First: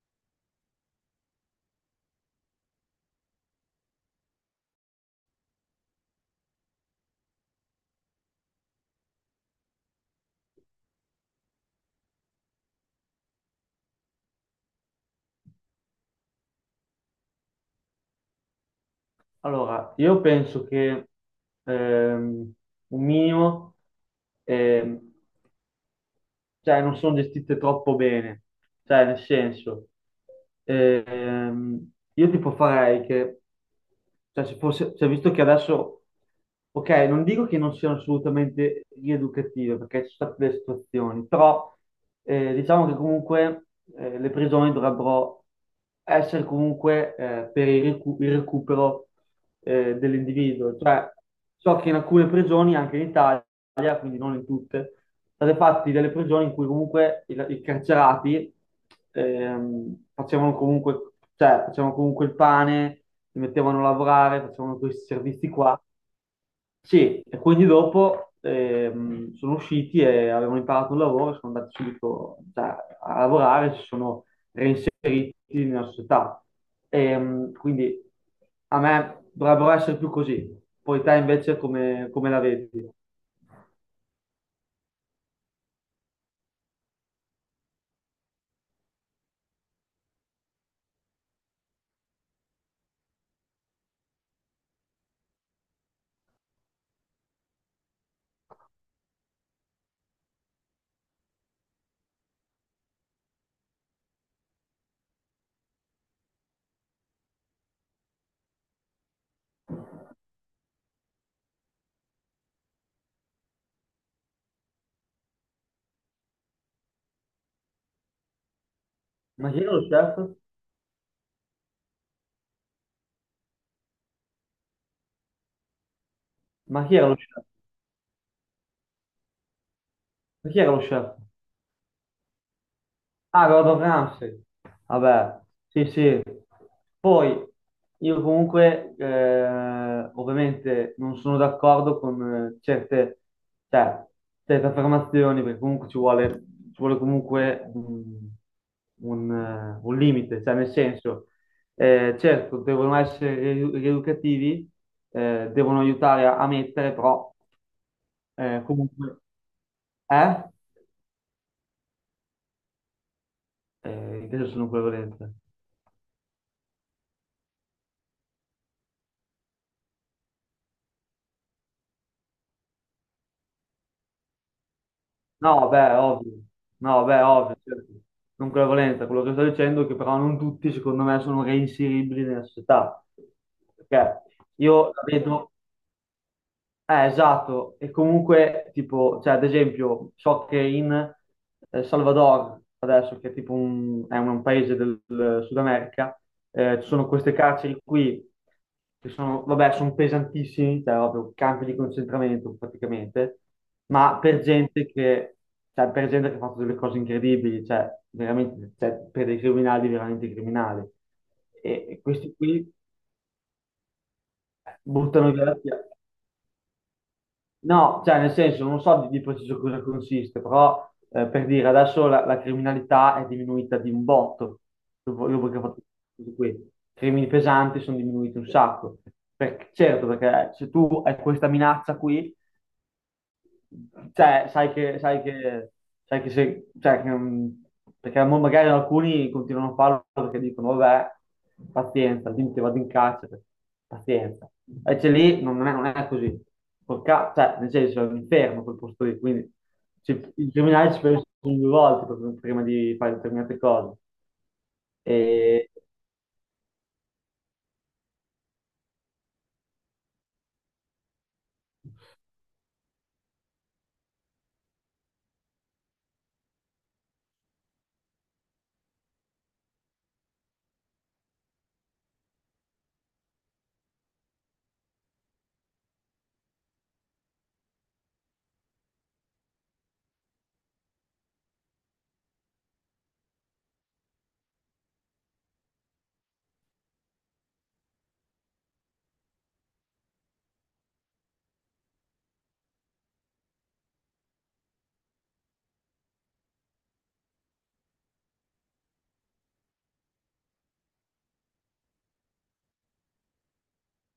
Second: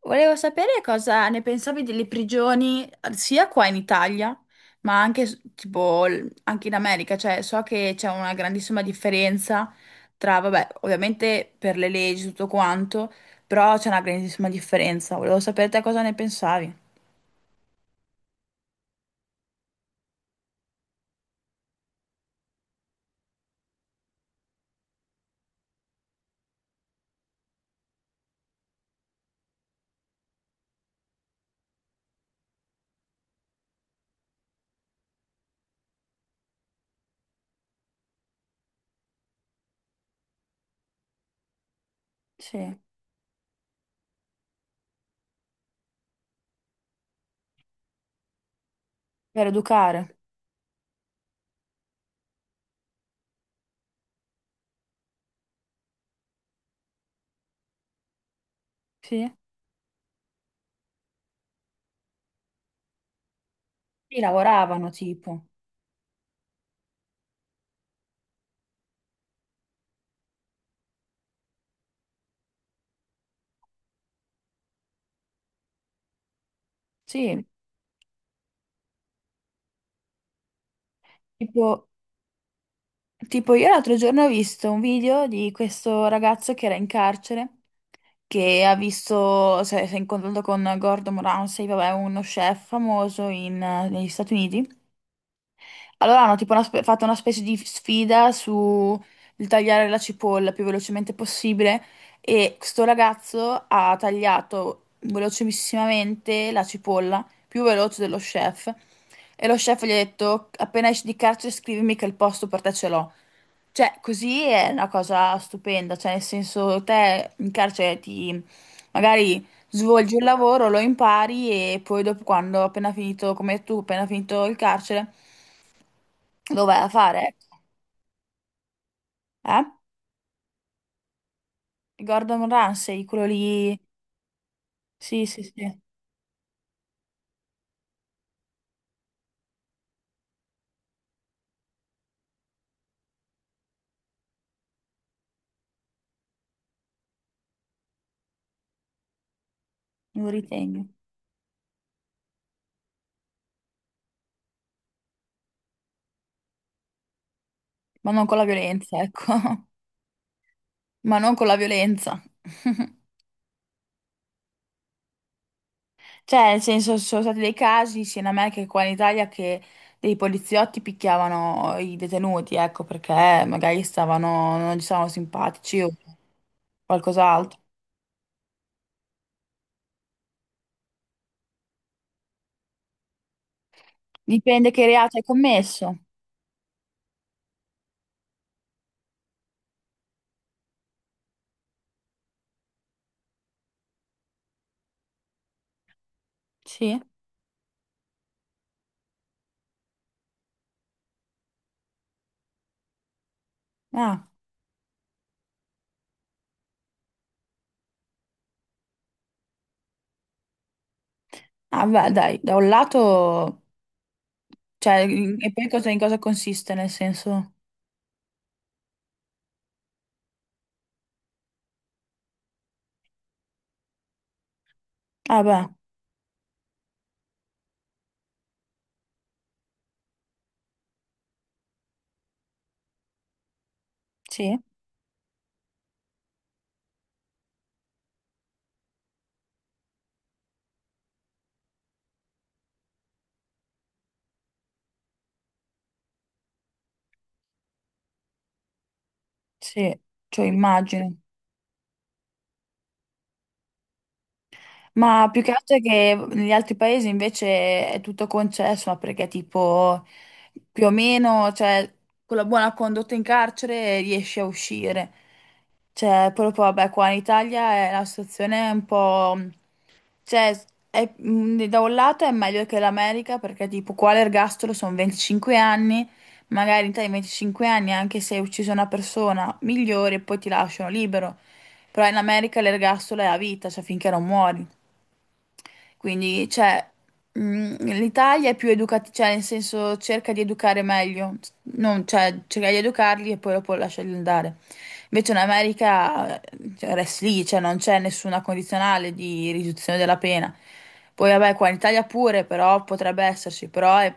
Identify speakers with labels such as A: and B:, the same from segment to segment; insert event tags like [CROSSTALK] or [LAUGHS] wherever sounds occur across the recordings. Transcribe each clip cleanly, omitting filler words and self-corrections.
A: Volevo sapere cosa ne pensavi delle prigioni sia qua in Italia, ma anche anche in America, cioè so che c'è una grandissima differenza tra, vabbè, ovviamente per le leggi tutto quanto, però c'è una grandissima differenza. Volevo sapere te cosa ne pensavi.
B: Allora, io penso che ehm, un minimo ehm, cioè non sono gestite troppo bene, cioè nel senso, io tipo farei che, cioè se fosse, cioè, visto che adesso, ok, non dico che non siano assolutamente rieducative, perché ci sono state delle situazioni, però
A: Sì,
B: diciamo che comunque le prigioni dovrebbero essere comunque per il recupero
A: per educare.
B: dell'individuo, cioè so che in alcune prigioni, anche in Italia, quindi non in tutte, state fatti delle prigioni in cui comunque i carcerati
A: Sì?
B: facevano comunque, cioè, facevano comunque il pane, li mettevano a
A: Sì,
B: lavorare, facevano
A: lavoravano
B: questi
A: tipo.
B: servizi qua. Sì, e quindi dopo sono usciti e avevano imparato un lavoro, sono andati subito cioè, a lavorare, si sono reinseriti nella società.
A: Sì.
B: Quindi a me dovrebbero essere più così. Poi te invece
A: Tipo,
B: come la vedi?
A: tipo, io l'altro giorno ho visto un video di questo ragazzo che era in carcere, che ha visto, si è incontrato con Gordon Ramsay, vabbè, uno chef famoso negli Stati Uniti. Allora hanno fatto una specie di sfida su il tagliare la cipolla più velocemente possibile, e questo ragazzo ha tagliato velocissimamente la cipolla, più veloce dello chef. E lo chef gli ha detto, appena esci di carcere scrivimi che il posto per te ce l'ho. Cioè, così è una cosa stupenda, cioè nel senso te in carcere ti magari
B: Ma chi era lo chef?
A: svolgi un lavoro, lo impari e poi dopo quando appena finito, come tu, appena finito il carcere, lo vai
B: Ma
A: a
B: chi era lo
A: fare,
B: chef?
A: ecco. Eh?
B: Ma chi era lo chef?
A: Gordon Ramsay, quello
B: Ah,
A: lì,
B: Gordon Ramsay.
A: sì,
B: Vabbè,
A: sì, sì,
B: sì, sì. Poi io comunque, ovviamente, non sono d'accordo con certe, cioè, certe affermazioni, perché comunque ci vuole comunque un
A: lo
B: limite, cioè nel
A: ritengo,
B: senso, certo, devono essere rieducativi, devono aiutare a mettere, però
A: ma non con la
B: comunque.
A: violenza, ecco, [LAUGHS]
B: Eh?
A: ma non con la violenza. [LAUGHS]
B: Invece sono nucleo volente.
A: Cioè, nel senso, ci sono stati dei casi sia in America che qua in Italia che dei poliziotti picchiavano i detenuti, ecco, perché magari stavano, non gli stavano
B: No,
A: simpatici o
B: beh, ovvio. No, bè, ovvio,
A: qualcos'altro.
B: certo. Nucleo volente. Quello che sto dicendo è che però non tutti, secondo me, sono reinseribili nella società. Perché
A: Dipende che
B: io la
A: reato hai
B: vedo.
A: commesso.
B: Esatto, e comunque tipo, cioè ad esempio, so che in Salvador, adesso che è tipo è un paese del Sud America, ci
A: Sì?
B: sono queste carceri qui che sono, vabbè, sono pesantissimi, cioè proprio campi di concentramento praticamente, ma
A: Ah,
B: per gente che, cioè, per gente che ha fatto delle cose incredibili, cioè veramente, cioè, per dei criminali veramente criminali.
A: ah,
B: E
A: beh, dai,
B: questi
A: da un
B: qui
A: lato... Cioè,
B: buttano via
A: e
B: la
A: poi
B: via.
A: cosa, in cosa consiste, nel senso...
B: No, cioè nel senso, non so di preciso cosa consiste, però per dire adesso la criminalità è diminuita di un botto, dopo,
A: Ah,
B: dopo che ho
A: beh,
B: fatto tutto questo. I crimini pesanti sono diminuiti un sacco. Perché, certo, perché se tu hai questa minaccia qui, cioè,
A: sì,
B: sai che se, cioè, che, perché mo magari alcuni continuano a farlo perché dicono, vabbè, pazienza, dimmi che vado in carcere, pazienza. Invece lì non è così. Cioè, nel senso, è un inferno quel posto lì, quindi
A: sì, cioè
B: i criminali ci
A: immagino.
B: pensano due volte prima di fare determinate cose.
A: Ma più che
B: E,
A: altro è che negli altri paesi invece è tutto concesso, ma perché tipo più o meno, cioè, con la buona condotta in carcere riesci a uscire. Cioè, proprio, vabbè, qua in Italia la situazione è un po'... Cioè, da un lato è meglio che l'America, perché tipo qua l'ergastolo sono 25 anni, magari in Italia i 25 anni, anche se hai ucciso una persona, migliore, poi ti lasciano libero. Però in America l'ergastolo è a vita, cioè finché non muori. Quindi, cioè, l'Italia è più educativa, cioè, nel senso, cerca di educare meglio, non, cioè, cerca di educarli e poi dopo lasciarli andare. Invece in America, cioè, rest lì, cioè, non c'è nessuna condizionale di riduzione della pena. Poi, vabbè, qua in Italia pure, però potrebbe esserci, però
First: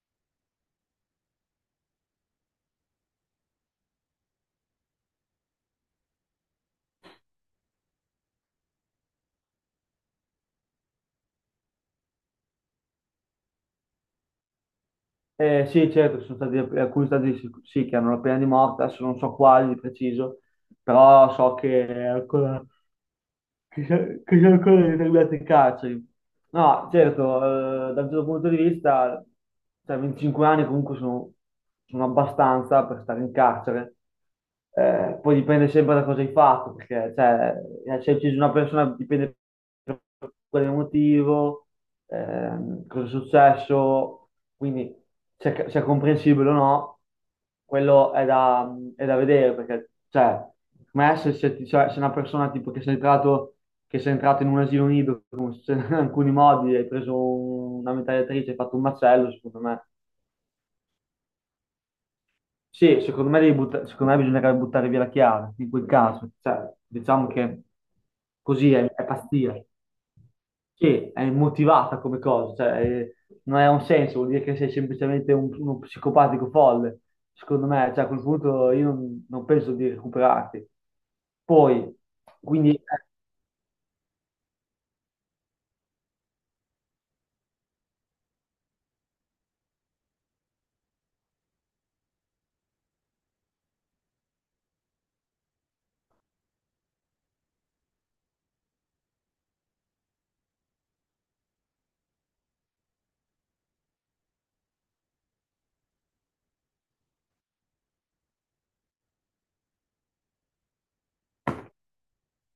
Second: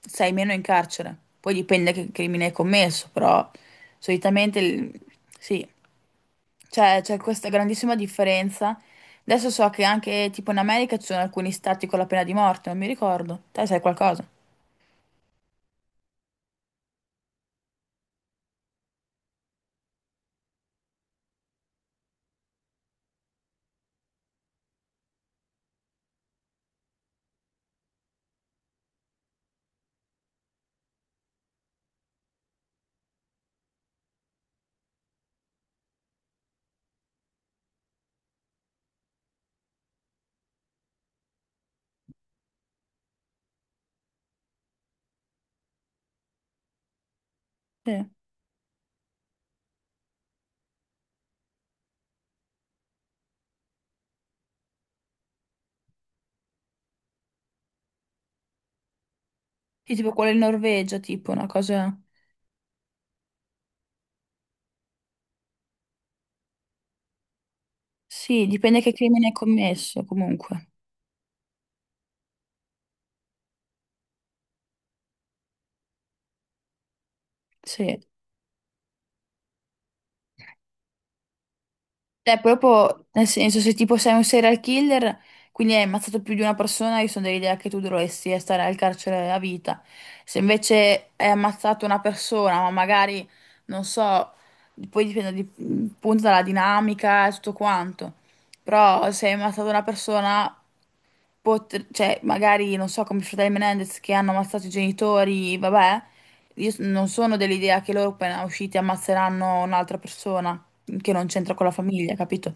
A: sei meno in carcere. Poi dipende che crimine hai commesso, però solitamente, sì. Cioè, c'è questa grandissima differenza. Adesso so che anche tipo in America ci sono alcuni stati con la pena di morte, non mi ricordo. Te sai qualcosa?
B: sì, certo, ci sono stati alcuni stati sì, sì, che hanno la pena di morte, adesso non so quali di preciso, però so che è ancora, che c'è ancora determinate carceri. No, certo, da un certo punto di vista, cioè 25 anni comunque sono abbastanza per stare in carcere. Poi dipende sempre da cosa hai fatto, perché cioè, se hai ucciso una persona dipende da quale motivo, cosa è successo, quindi se è comprensibile o no.
A: Sì.
B: Quello è è da vedere perché, cioè, secondo me se, se ti- cioè, se una persona tipo che sei entrato in un asilo nido [LAUGHS] alcuni modi, hai preso una mitragliatrice, hai fatto un macello, secondo me
A: Sì, tipo quello in Norvegia, tipo una cosa...
B: sì, secondo me, secondo me bisognerebbe buttare via la chiave, in quel caso. Cioè, diciamo che
A: Sì,
B: così
A: dipende
B: è,
A: che
B: è
A: crimine hai
B: pazzia,
A: commesso, comunque.
B: che è motivata come cosa, cioè, non ha un senso, vuol dire che sei semplicemente uno psicopatico folle. Secondo me,
A: Sì.
B: cioè, a quel punto io non penso di recuperarti. Poi,
A: Cioè,
B: quindi
A: proprio, nel senso, se tipo sei un serial killer, quindi hai ammazzato più di una persona, io sono dell'idea che tu dovresti stare al carcere a vita. Se invece hai ammazzato una persona, ma magari, non so, poi dipende appunto dalla dinamica e tutto quanto, però se hai ammazzato una persona, cioè, magari, non so, come i fratelli Menendez che hanno ammazzato i genitori, vabbè, io non sono dell'idea che loro appena usciti ammazzeranno un'altra persona che non c'entra con la famiglia, capito?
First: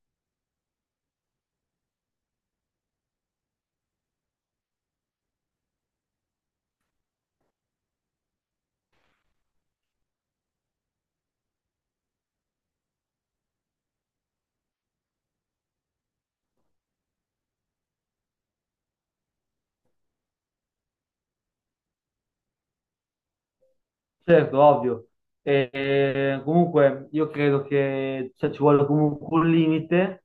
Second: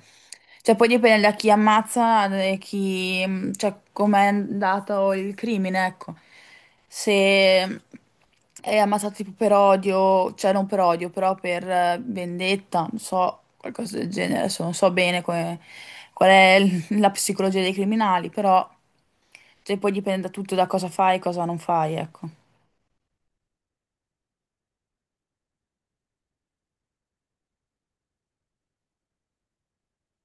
A: Cioè, poi dipende da chi ammazza e chi, cioè, com'è andato il crimine, ecco. Se è ammazzato tipo per odio, cioè non per odio, però per vendetta, non so, qualcosa del genere, adesso non so bene qual è [LAUGHS] la psicologia dei criminali, però cioè, poi dipende da tutto da cosa fai e cosa non fai, ecco.
B: certo, ovvio. E, comunque io credo che cioè, ci vuole comunque un limite,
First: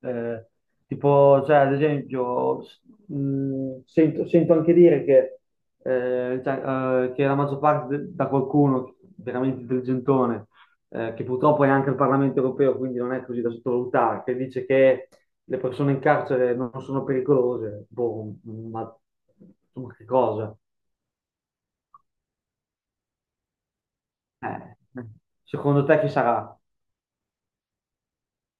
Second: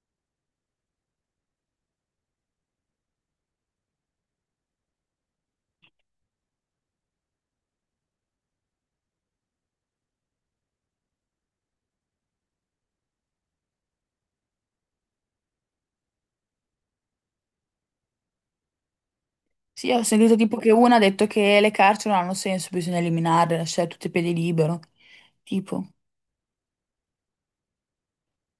B: eh, tipo, cioè, ad esempio, sento anche dire che, cioè, che la maggior parte da qualcuno veramente intelligentone, che purtroppo è anche il Parlamento europeo, quindi non è così da sottovalutare, che dice che le persone in carcere non sono pericolose, boh, ma,
A: Sì,
B: ma
A: ho
B: che
A: sentito tipo
B: cosa?
A: che una ha detto che le carceri non hanno senso, bisogna eliminarle, lasciare tutti i piedi
B: Eh,
A: libero.
B: secondo
A: Tipo,
B: te chi sarà?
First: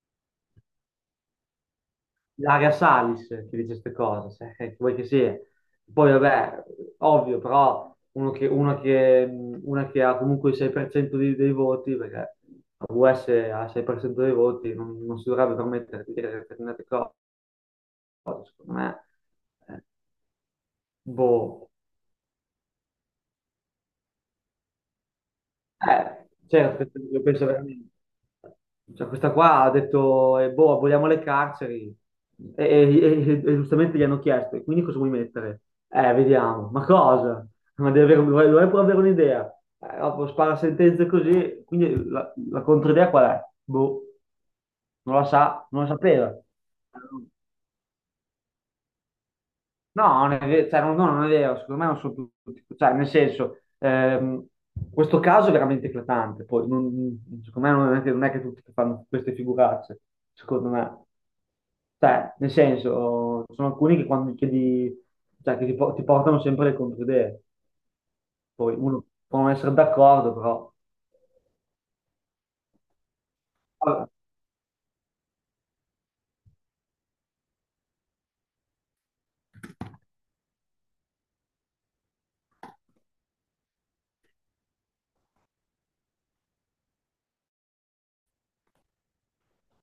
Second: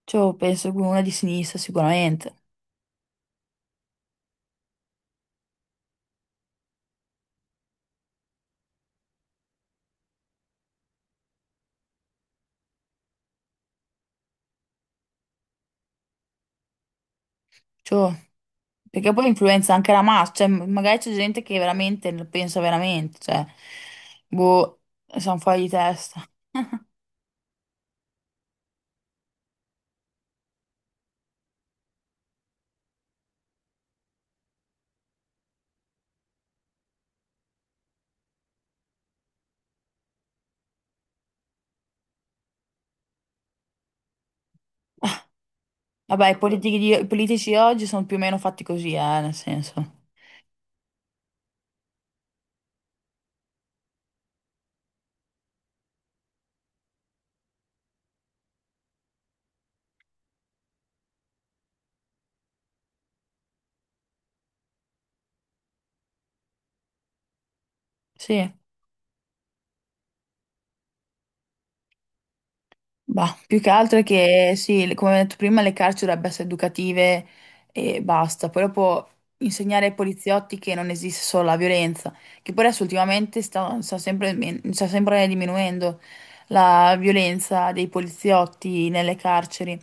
A: cioè, penso che una di sinistra sicuramente.
B: Ilaria Salis che dice queste cose, [LAUGHS] che vuoi che sia. Poi vabbè, ovvio, però uno che, una, che, una che ha comunque il 6% dei voti, perché la US ha il 6% dei voti, non si dovrebbe permettere di dire determinate cose,
A: Cioè,
B: secondo me,
A: perché poi influenza
B: eh,
A: anche la massa, cioè, magari c'è gente che
B: boh.
A: veramente lo pensa veramente, cioè, boh, sono fuori di testa.
B: Certo,
A: [LAUGHS]
B: io penso veramente. Cioè, questa qua ha detto, boh, aboliamo le carceri. E, giustamente gli hanno chiesto, e quindi cosa vuoi mettere? Vediamo. Ma cosa? Ma devi avere, vuoi pure avere un'idea? Dopo spara sentenze così, quindi la controidea qual è? Boh, non la sa, non la sapeva.
A: Vabbè, i politici, i politici oggi sono più o meno fatti così, nel senso.
B: No, non è ve- cioè, non è vero, secondo me non sono tutti, cioè, nel senso, questo caso è veramente eclatante, poi secondo me non è, che non è che tutti fanno queste figuracce, secondo me, cioè, nel senso, sono alcuni che quando chiedi, cioè, che ti portano sempre le controidee,
A: Sì.
B: poi uno può non essere d'accordo, però.
A: Bah, più che altro è
B: Vabbè,
A: che sì, come ho detto prima, le carceri dovrebbero essere educative e basta. Poi dopo insegnare ai poliziotti che non esiste solo la violenza, che poi adesso ultimamente sta sempre diminuendo la violenza dei poliziotti nelle carceri.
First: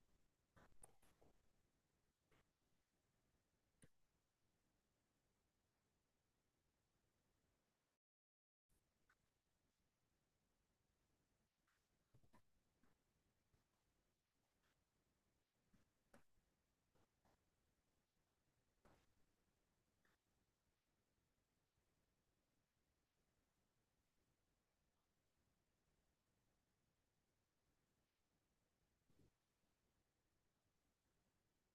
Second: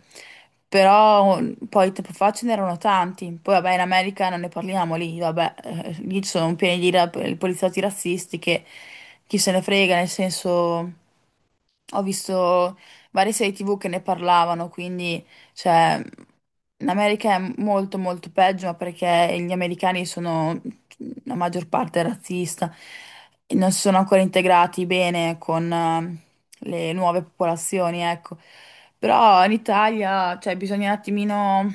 A: Però mm, poi tempo fa ce n'erano tanti. Poi vabbè, in America non ne parliamo lì, vabbè, lì ci sono pieni di poliziotti razzisti che chi se ne frega, nel senso. Ho visto varie serie TV che ne parlavano, quindi cioè, in America è molto molto peggio, ma perché gli americani sono la maggior parte razzista e non si sono ancora integrati bene con le nuove popolazioni, ecco. Però in Italia, cioè, bisogna un attimino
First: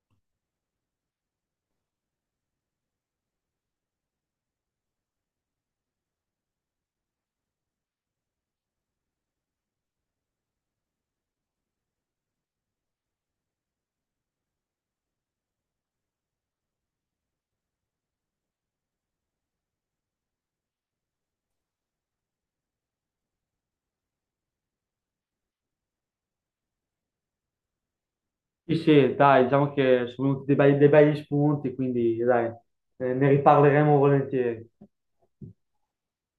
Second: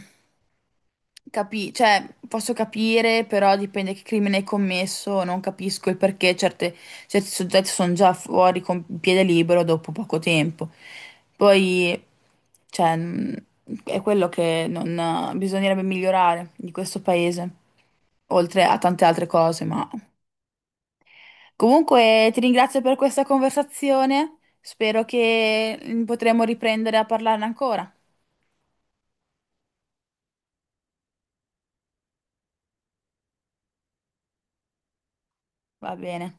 A: Cioè, posso capire, però dipende che crimine hai commesso, non capisco il perché certi soggetti sono già fuori con piede libero dopo poco tempo. Poi, cioè, è quello che non, bisognerebbe migliorare di questo paese, oltre a tante altre cose, ma... Comunque, ti ringrazio per questa conversazione, spero che potremo riprendere a parlarne ancora.
B: sì, sì, dai, diciamo che sono venuti dei begli spunti, quindi, dai, ne riparleremo volentieri.
A: Va bene.